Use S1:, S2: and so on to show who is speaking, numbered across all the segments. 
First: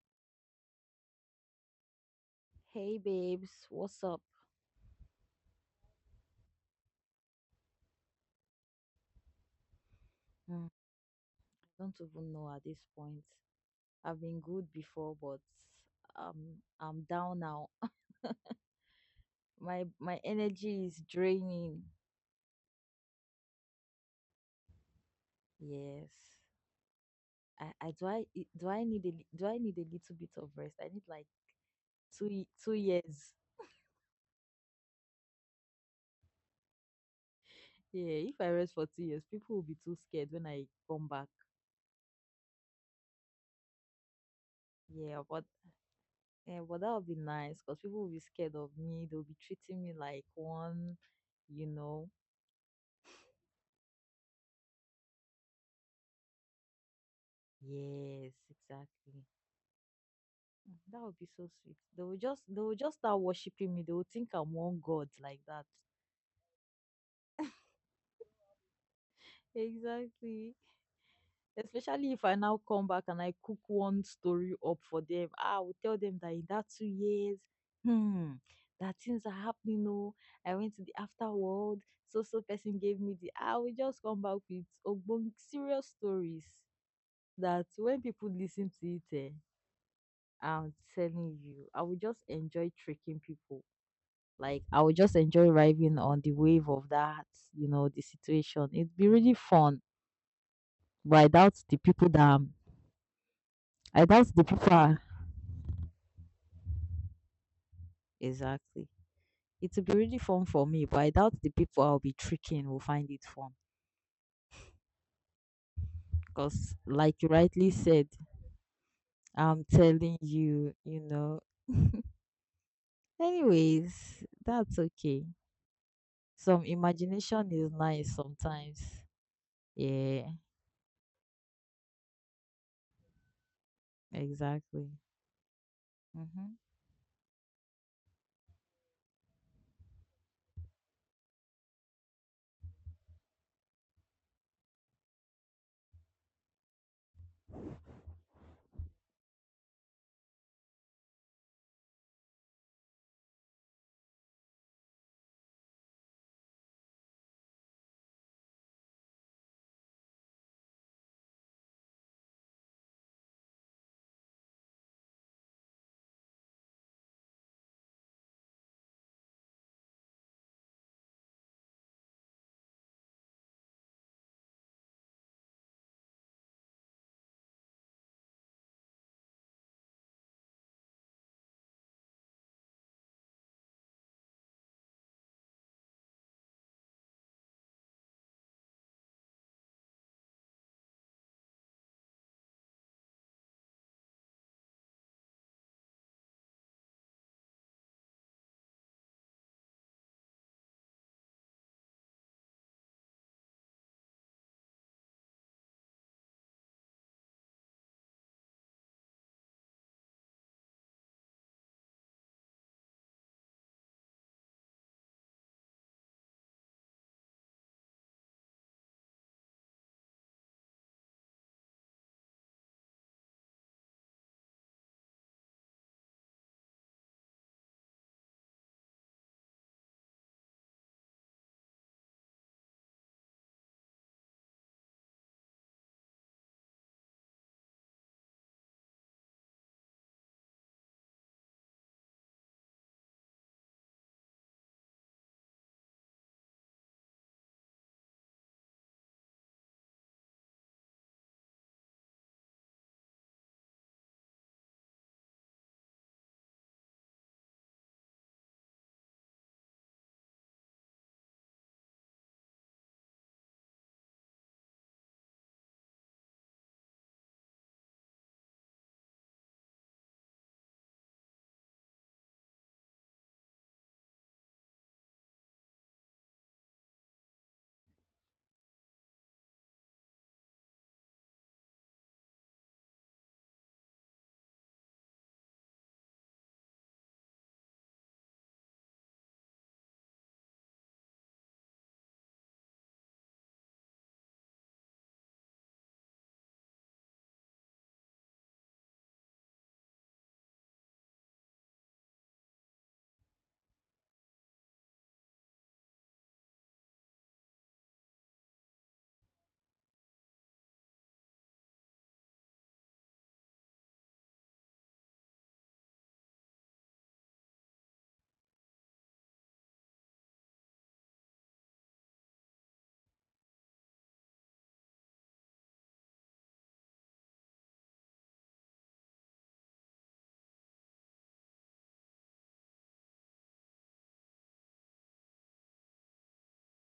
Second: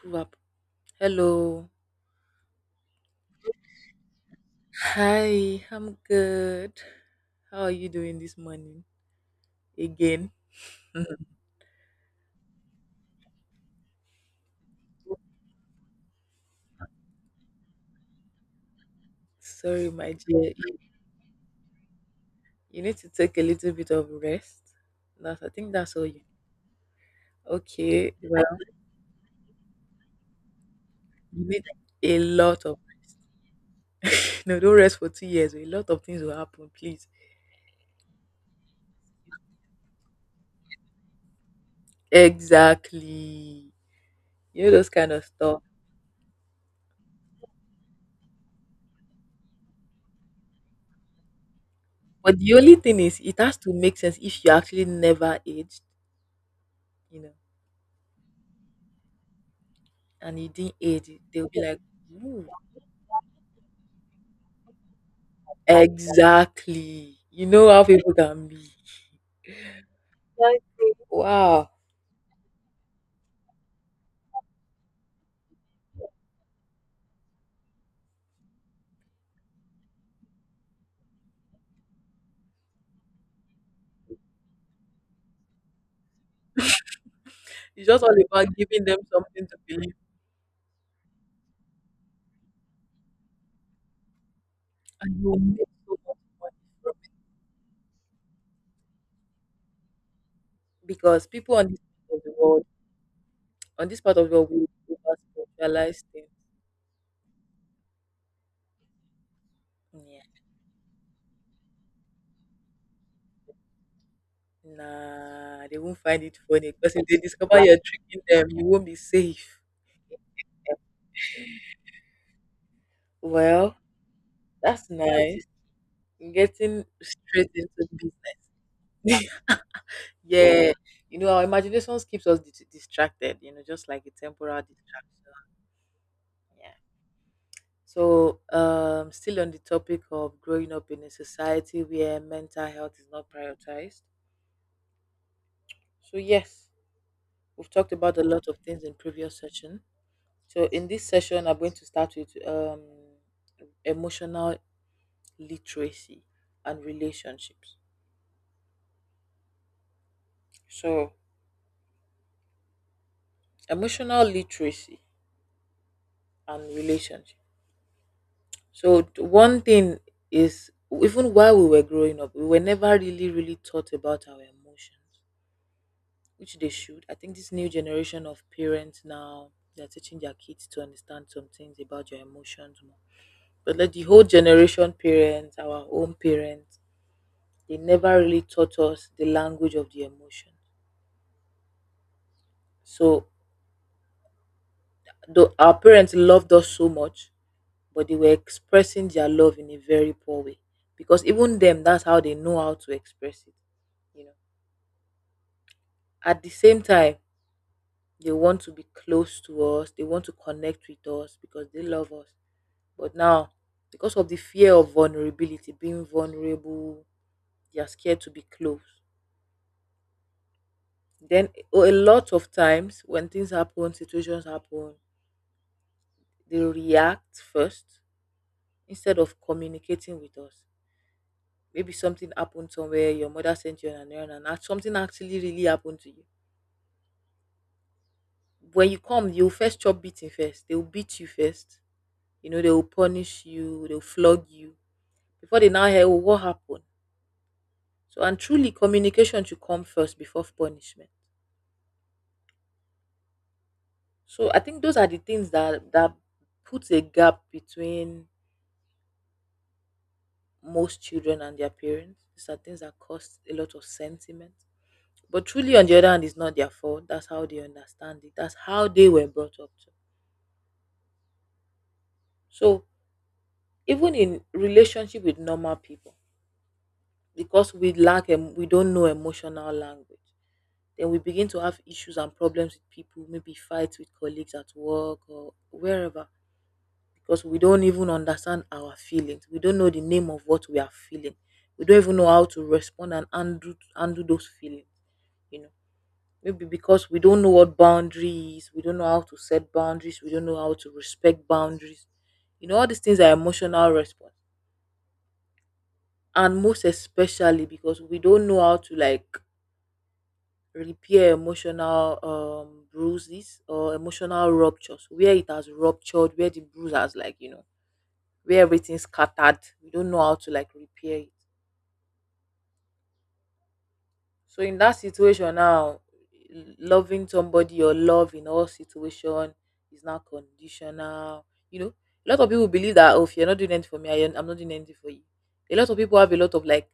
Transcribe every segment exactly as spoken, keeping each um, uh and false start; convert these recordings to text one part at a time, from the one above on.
S1: Prove up. Hello.
S2: Hey babes, what's up?
S1: Hi, I'm good. How are you doing this morning? Again.
S2: Mm, I don't even know at this point. I've been good before, but um, I'm down now. My
S1: Sorry, my
S2: my
S1: dear.
S2: energy is draining.
S1: You need to take a little bit of rest. That's, I think that's all you.
S2: Yes, I, I do
S1: Okay.
S2: I
S1: Well,
S2: do I need a li- do I need a little bit of rest? I need like
S1: you need a
S2: two ye-
S1: lot
S2: two
S1: of.
S2: years.
S1: No, don't rest for two years. A lot of things will happen, please.
S2: Yeah, if I rest for two years, people will be too scared when I come back.
S1: Exactly. You know, those kind
S2: Yeah,
S1: of
S2: but
S1: stuff.
S2: yeah, but that would be nice because people will be scared of me. They'll be treating me like one, you know.
S1: But the only thing is, it has to make sense if you actually never aged, you know,
S2: Yes, exactly.
S1: and you didn't
S2: Mm, that
S1: age,
S2: would be so
S1: they'll be
S2: sweet.
S1: like,
S2: They will just
S1: "Ooh,
S2: they will just start worshiping me. They will think I'm one god like that.
S1: exactly. You know how people can be.
S2: Exactly.
S1: Wow.
S2: Especially if I now come back and I cook one story up for them. Ah, I will tell them that in that two years, hmm, that things are happening. Oh, I went to the afterworld. So so person gave me the. I will just come back with ogbong serious stories that
S1: It's
S2: when
S1: just all
S2: people
S1: about
S2: listen
S1: giving
S2: to
S1: them
S2: it, eh,
S1: something to believe.
S2: I'm telling you, I will just enjoy tricking people. Like I would just
S1: And you
S2: enjoy
S1: make
S2: riding
S1: so much
S2: on the wave of
S1: pro-
S2: that, you know, the situation. It'd be really fun. But I
S1: because people
S2: doubt
S1: on
S2: the
S1: this
S2: people
S1: part
S2: that
S1: of the
S2: I'm-
S1: world, on this
S2: I
S1: part
S2: doubt
S1: of the
S2: the
S1: world,
S2: people are
S1: will over specialize things.
S2: exactly. It will be really
S1: Yeah.
S2: fun for me, but I doubt the people I'll be tricking will find it fun.
S1: Nah, they won't find it funny
S2: Because,
S1: because if they
S2: like you
S1: discover
S2: rightly
S1: you're
S2: said,
S1: tricking them, you won't be safe.
S2: I'm telling you, you know.
S1: Well,
S2: Anyways, that's
S1: that's
S2: okay.
S1: nice.
S2: Some
S1: Getting straight
S2: imagination
S1: into
S2: is
S1: business.
S2: nice sometimes. Yeah,
S1: Yeah. You know, our imaginations keeps us dis- distracted, you know, just like a temporal
S2: exactly.
S1: distraction.
S2: hmm
S1: Yeah. So, um, still on the topic of growing up in a society where mental health is not prioritized. So, yes, we've talked about a lot of things in previous session. So, in this session, I'm going to start with um, emotional literacy and relationships. So, emotional literacy and relationships. So, t- one thing is even while we were growing up, we were never really, really taught about our emotions which they should. I think this new generation of parents now they're teaching their kids to understand some things about your emotions more. But like the whole generation parents, our own parents, they never really taught us the language of the emotion. So though our parents loved us so much, but they were expressing their love in a very poor way. Because even them, that's how they know how to express it. You know. At the same time, they want to be close to us, they want to connect with us because they love us. But now, because of the fear of vulnerability, being vulnerable, they are scared to be close. Then o- a lot of times when things happen, situations happen, they react first instead of communicating with us. Maybe something happened somewhere, your mother sent you on an errand, and act- something actually really happened to you. When you come, you'll first chop beating first. They will beat you first. You know, they will punish you, they'll flog you. Before they now hear, oh, what happened? So, and truly, communication should come first before punishment. So I think those are the things that that puts a gap between most children and their parents. These are things that cause a lot of sentiment. But truly, on the other hand, it's not their fault. That's how they understand it. That's how they were brought up to. So even in relationship with normal people, because we lack em- we don't know emotional language, then we begin to have issues and problems with people. Maybe fights with colleagues at work or wherever because we don't even understand our feelings. We don't know the name of what we are feeling. We don't even know how to respond and undo undo those feelings. You know, maybe because we don't know what boundary is, we don't know how to set boundaries, we don't know how to respect boundaries. You know, all these things are emotional response. And most especially because we don't know how to like repair emotional um bruises or emotional ruptures where it has ruptured, where the bruise has like, you know, where everything's scattered. We don't know how to like repair it. So in that situation now, loving somebody or love in all situation is not conditional. You know, a lot of people believe that oh, if you're not doing anything for me, I, I'm not doing anything for you. A lot of people have a lot of like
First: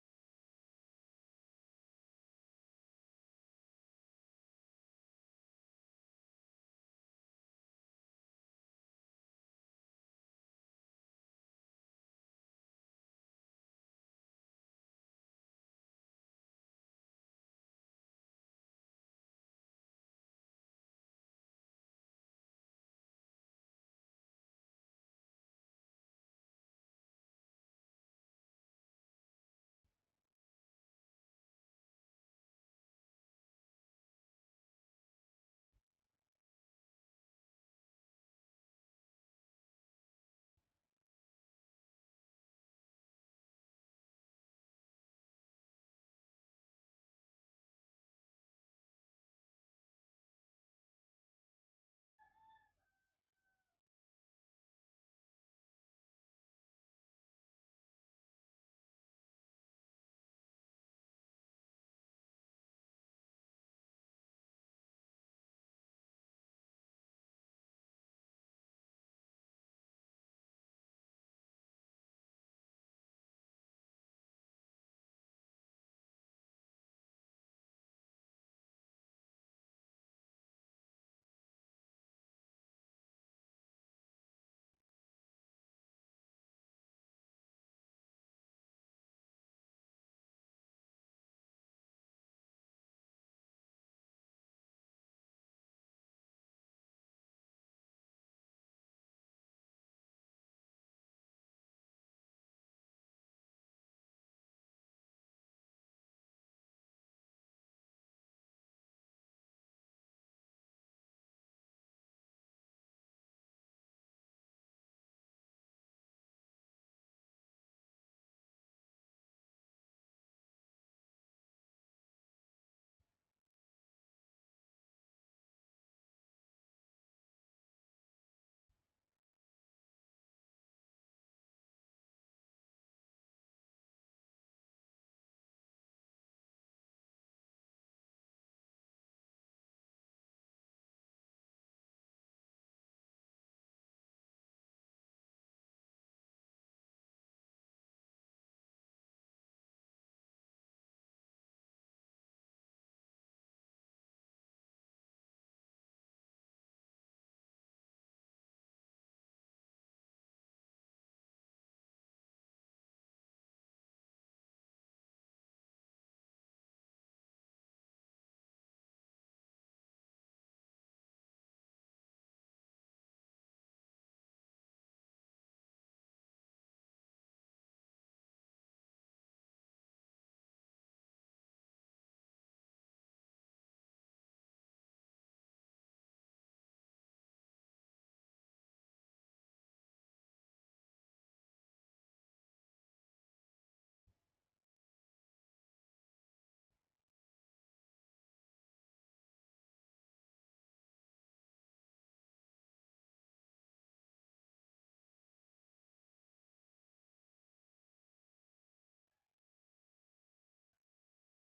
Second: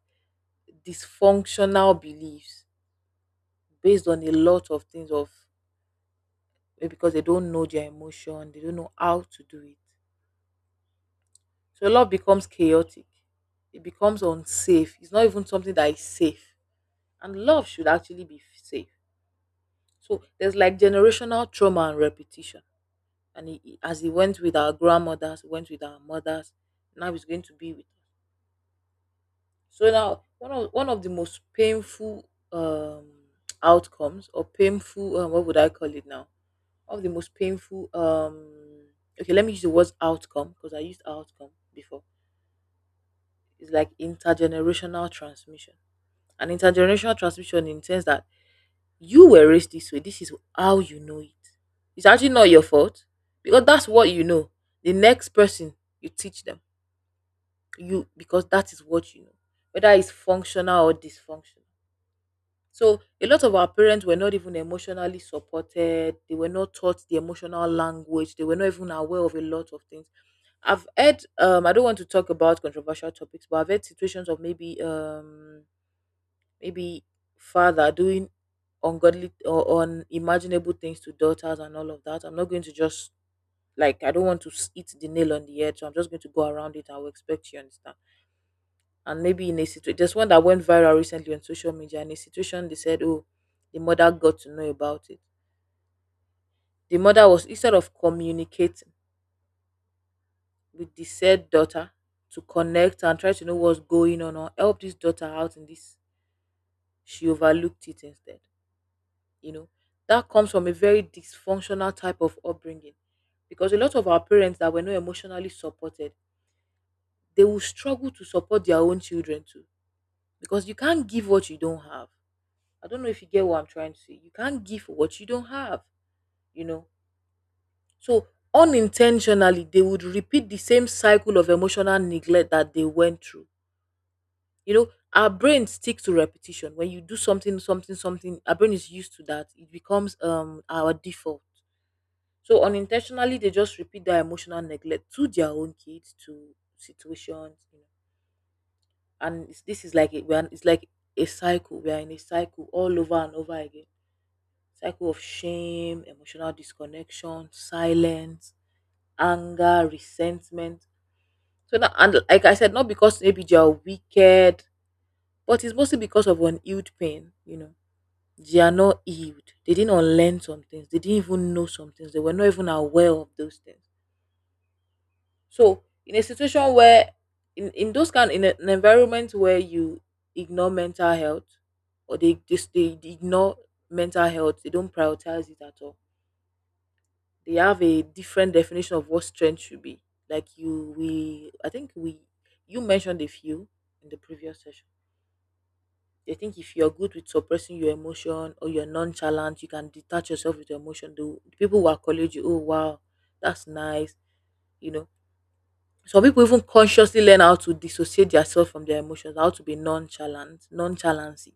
S1: dysfunctional beliefs based on a lot of things of eh, because they don't know their emotion, they don't know how to do it. So love becomes chaotic. It becomes unsafe. It's not even something that is safe. And love should actually be safe. So there's like generational trauma and repetition, and it, it- as he went with our grandmothers, went with our mothers, now he's going to be with us. So now one of one of the most painful um, outcomes or painful um, what would I call it now? One of the most painful um, okay, let me use the words outcome because I used outcome before. It's like intergenerational transmission. And intergenerational transmission intends that you were raised this way. This is how you know it. It's actually not your fault because that's what you know. The next person you teach them you because that is what you know, whether it's functional or dysfunctional. So a lot of our parents were not even emotionally supported. They were not taught the emotional language. They were not even aware of a lot of things. I've heard um I don't want to talk about controversial topics, but I've heard situations of maybe um maybe father doing ungodly or unimaginable things to daughters and all of that. I'm not going to just like I don't want to s- hit the nail on the head, so I'm just going to go around it. I will expect you understand. And maybe in a situation, there's one that went viral recently on social media. In a situation, they said, "Oh, the mother got to know about it." The mother was instead of communicating with the said daughter to connect and try to know what's going on or help this daughter out in this, she overlooked it instead. you know that comes from a very dysfunctional type of upbringing because a lot of our parents that were not emotionally supported, they will struggle to support their own children too because you can't give what you don't have. I don't know if you get what I'm trying to say. You can't give what you don't have you know so unintentionally they would repeat the same cycle of emotional neglect that they went through you know Our brain sticks to repetition. When you do something something something, our brain is used to that. It becomes um our default. So unintentionally, they just repeat their emotional neglect to their own kids, to situations, you know. And it's, this is like a, we are- it's like a cycle. We are in a cycle all over and over again. Cycle of shame, emotional disconnection, silence, anger, resentment. So now, and like I said, not because maybe they are wicked, but it's mostly because of unhealed pain. You know, they are not healed. They didn't unlearn some things. They didn't even know some things. They were not even aware of those things. So in a situation where in, in those kind in a- an environment where you ignore mental health or they just they they ignore mental health, they don't prioritize it at all. They have a different definition of what strength should be. Like you we I think we you mentioned a few in the previous session. They think if you're good with suppressing your emotion or you're nonchalant, you can detach yourself with your emotion. The the people who accolade you, oh wow, that's nice. You know, Some people even consciously learn how to dissociate themselves from their emotions, how to be nonchalant, nonchalancy.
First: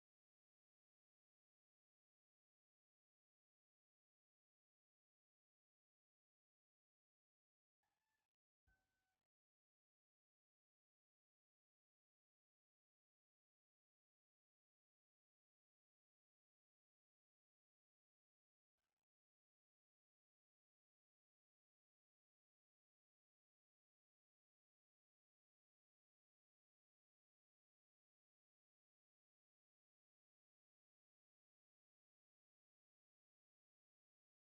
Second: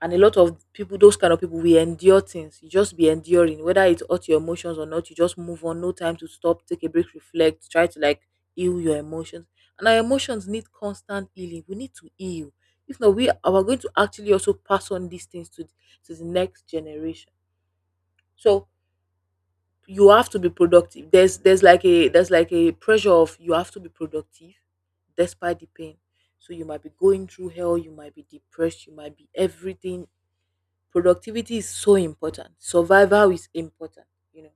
S1: And a lot of people, those kind of people, we endure things. You just be enduring, whether it hurt your emotions or not. You just move on. No time to stop, take a break, reflect, try to like heal your emotions. And our emotions need constant healing. We need to heal. If not, we are we're going to actually also pass on these things to to the next generation. So you have to be productive. There's there's like a there's like a pressure of you have to be productive despite the pain. So you might be going through hell, you might be depressed, you might be everything. Productivity is so important. Survival is important. you know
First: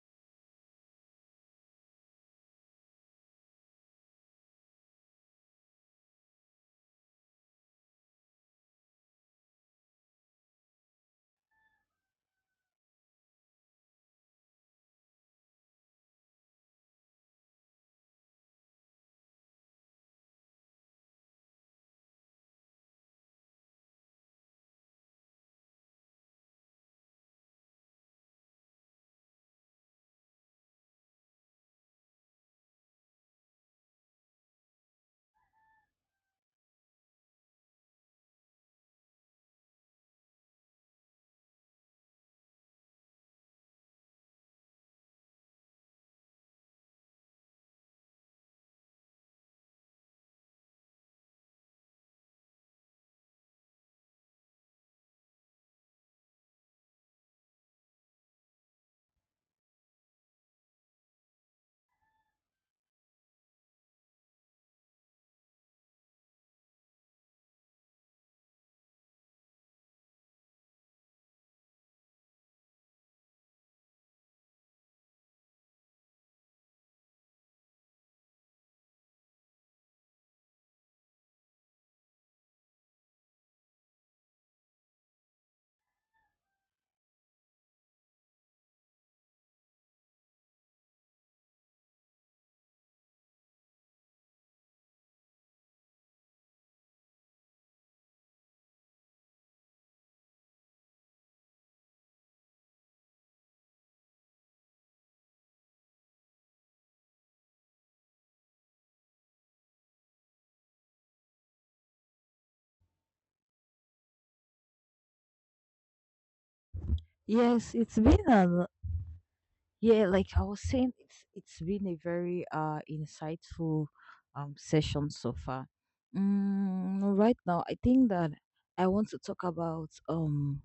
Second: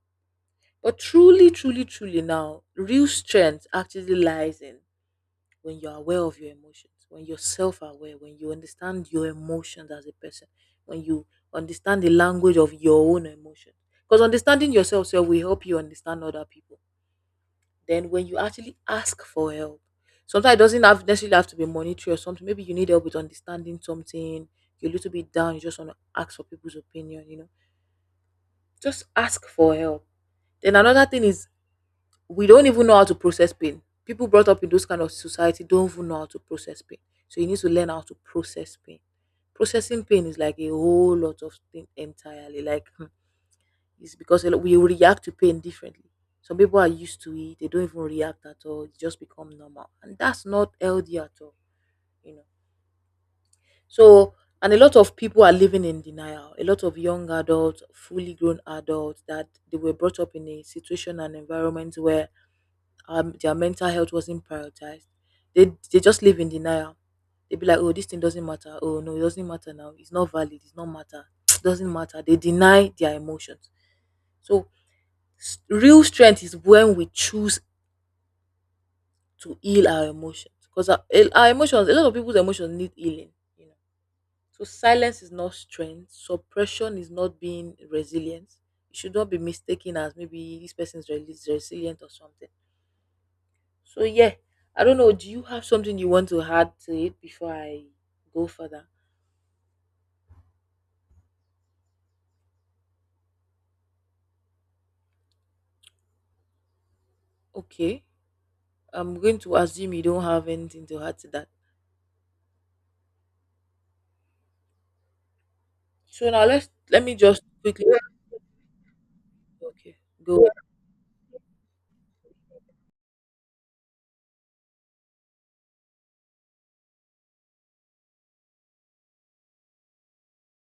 S1: but truly, truly, truly now, real strength actually lies in when you're aware of your emotions, when you're self aware, when you understand your emotions as a person, when you understand the language of your own emotions. Because understanding yourself self will help you understand other people. Then when you actually ask for help, sometimes it doesn't have necessarily have to be monetary or something. Maybe you need help with understanding something, you're a little bit down, you just want to ask for people's opinion, you know. Just ask for help. Then another thing is we don't even know how to process pain. People brought up in those kind of society don't even know how to process pain. So you need to learn how to process pain. Processing pain is like a whole lot of thing entirely. Like hmm, it's because a lot- we react to pain differently. Some people are used to it; they don't even react at all. It just become normal, and that's not healthy at all. You know. So and a lot of people are living in denial. A lot of young adults, fully grown adults, that they were brought up in a situation and environment where um, their mental health wasn't prioritized. They they just live in denial. They be like, oh, this thing doesn't matter. Oh no, it doesn't matter now. It's not valid. It's not matter. It doesn't matter. They deny their emotions. So s- real strength is when we choose to heal our emotions because our, eh, our emotions, a lot of people's emotions need healing. You know, so silence is not strength. Suppression is not being resilient. It should not be mistaken as maybe this person is rel- resilient or something. So yeah, I don't know. Do you have something you want to add to it before I go further? Okay, I'm going to assume you don't have anything to add to that. So now let's let me just
S2: Yes,
S1: quickly.
S2: it's been an
S1: Okay,
S2: yeah, like I
S1: go.
S2: was saying, it's it's been a very uh insightful um session so far. Mm, right now, I think that I want to talk about um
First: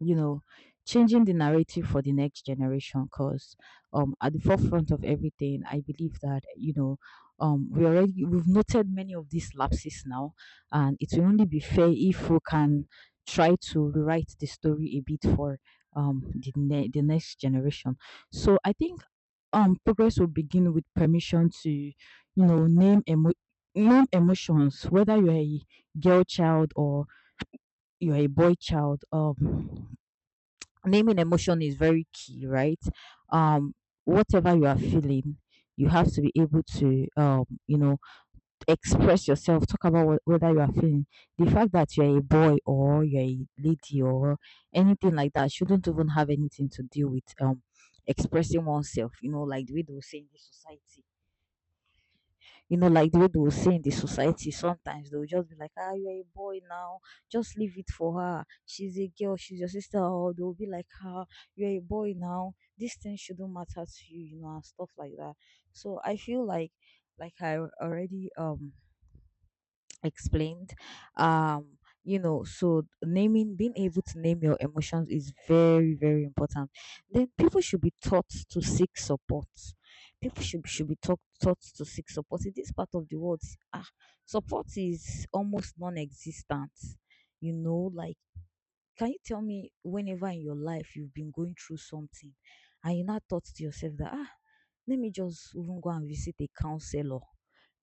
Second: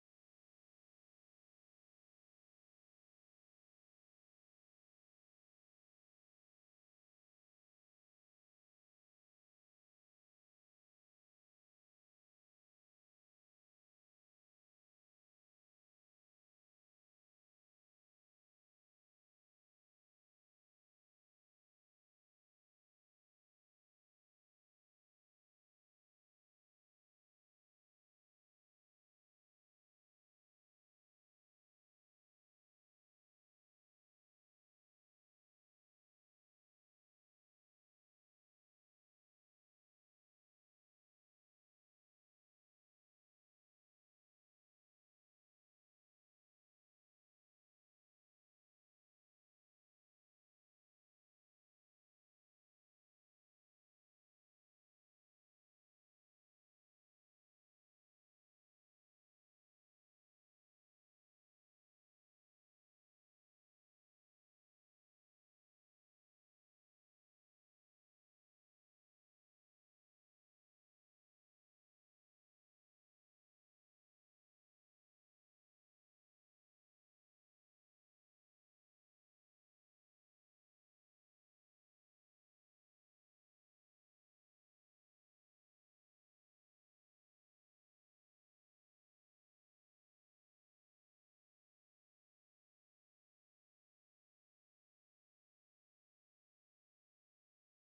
S2: you know, changing the narrative for the next generation. Because um, at the forefront of everything, I believe that you know, um, we already we've noted many of these lapses now, and it will only be fair if we can try to rewrite the story a bit for um the ne- the next generation. So I think um progress will begin with permission to, you know, name emo- name emotions, whether you're a girl child or you're a boy child. Um, naming emotion is very key, right? Um, whatever you are feeling, you have to be able to, um, you know, express yourself, talk about what, whether you are feeling. The fact that you're a boy or you're a lady or anything like that shouldn't even have anything to do with um expressing oneself, you know, like the way they will say in the society. You know, like the way they will say in the society, sometimes they'll just be like, ah, you're a boy now, just leave it for her. She's a girl, she's your sister, or they'll be like, ah, you're a boy now, this thing shouldn't matter to you, you know, and stuff like that. So I feel like like I already um explained um you know, so naming, being able to name your emotions is very very important. Then people should be taught to seek support. People should should be taught taught to seek support. In this part of the world, ah, support is almost non-existent. You know, like, can you tell me whenever in your life you've been going through something and you now thought to yourself that, ah, let me just even go and visit a counselor.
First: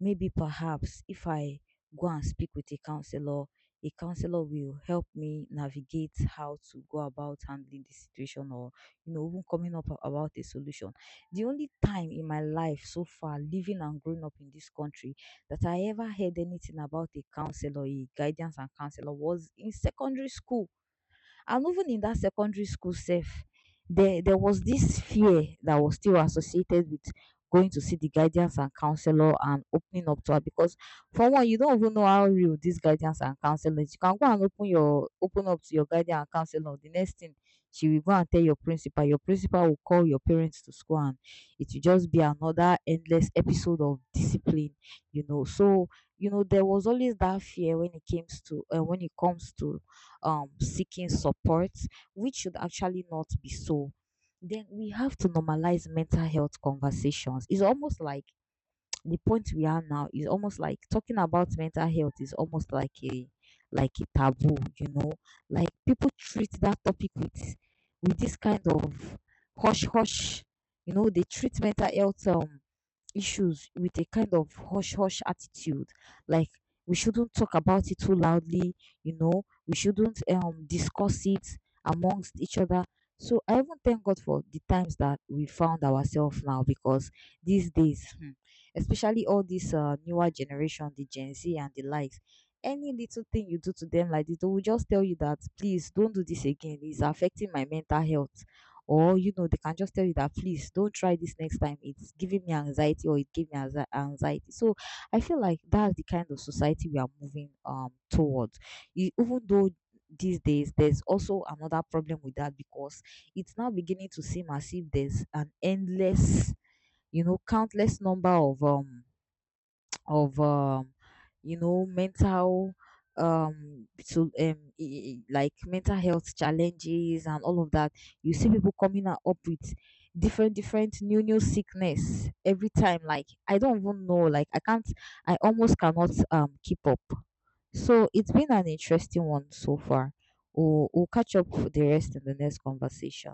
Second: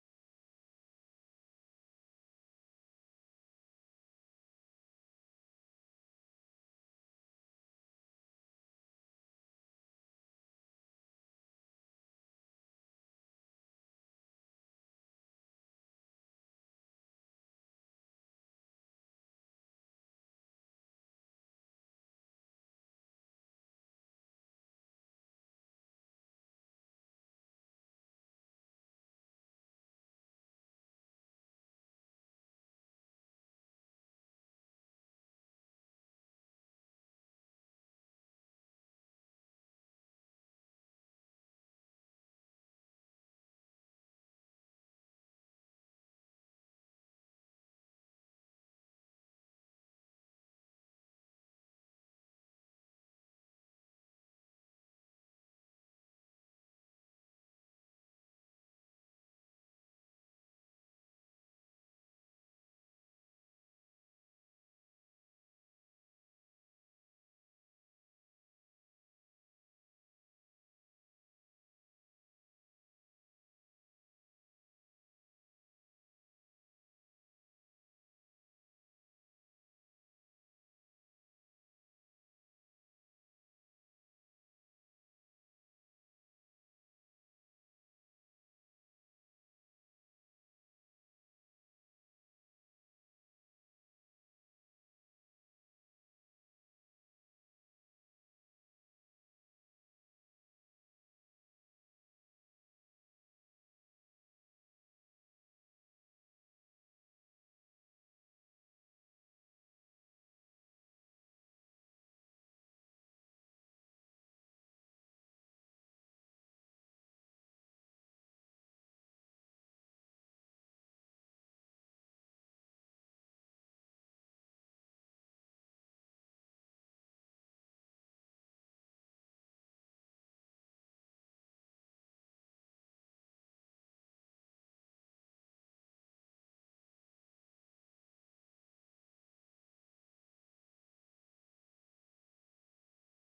S2: Maybe perhaps if I go and speak with a counselor, a counselor will help me navigate how to go about handling the situation or, you know, even coming up a- about a solution. The only time in my life so far, living and growing up in this country, that I ever heard anything about a counselor, a guidance and counselor, was in secondary school. And even in that secondary school self, there there was this fear that was still associated with going to see the guidance and counselor and opening up to her, because for one, you don't even know how real this guidance and counselor is. You can go and open your open up to your guidance and counselor. The next thing, she will go and tell your principal. Your principal will call your parents to school and it will just be another endless episode of discipline, you know. So, you know, there was always that fear when it comes to uh, when it comes to um, seeking support, which should actually not be so. Then we have to normalize mental health conversations. It's almost like the point we are now is almost like talking about mental health is almost like a like a taboo, you know. Like people treat that topic with with this kind of hush hush. You know, they treat mental health um issues with a kind of hush hush attitude, like we shouldn't talk about it too loudly, you know, we shouldn't um discuss it amongst each other. So I even thank God for the times that we found ourselves now, because these days, hmm, especially all this uh, newer generation, the Gen Z and the likes, any little thing you do to them like this, they will just tell you that please don't do this again, it's affecting my mental health. Or, you know, they can just tell you that please don't try this next time, it's giving me anxiety or it gave me anxi- anxiety. So I feel like that's the kind of society we are moving um towards. E- even though these days there's also another problem with that, because it's now beginning to seem as if there's an endless, you know, countless number of um of um you know, mental um so um i- i- like mental health challenges and all of that. You see people coming out up with different different new new sickness every time. Like I don't even know, like I can't, I almost cannot um keep up. So it's been an interesting one so far. We'll, we'll catch up for the rest in the next conversation.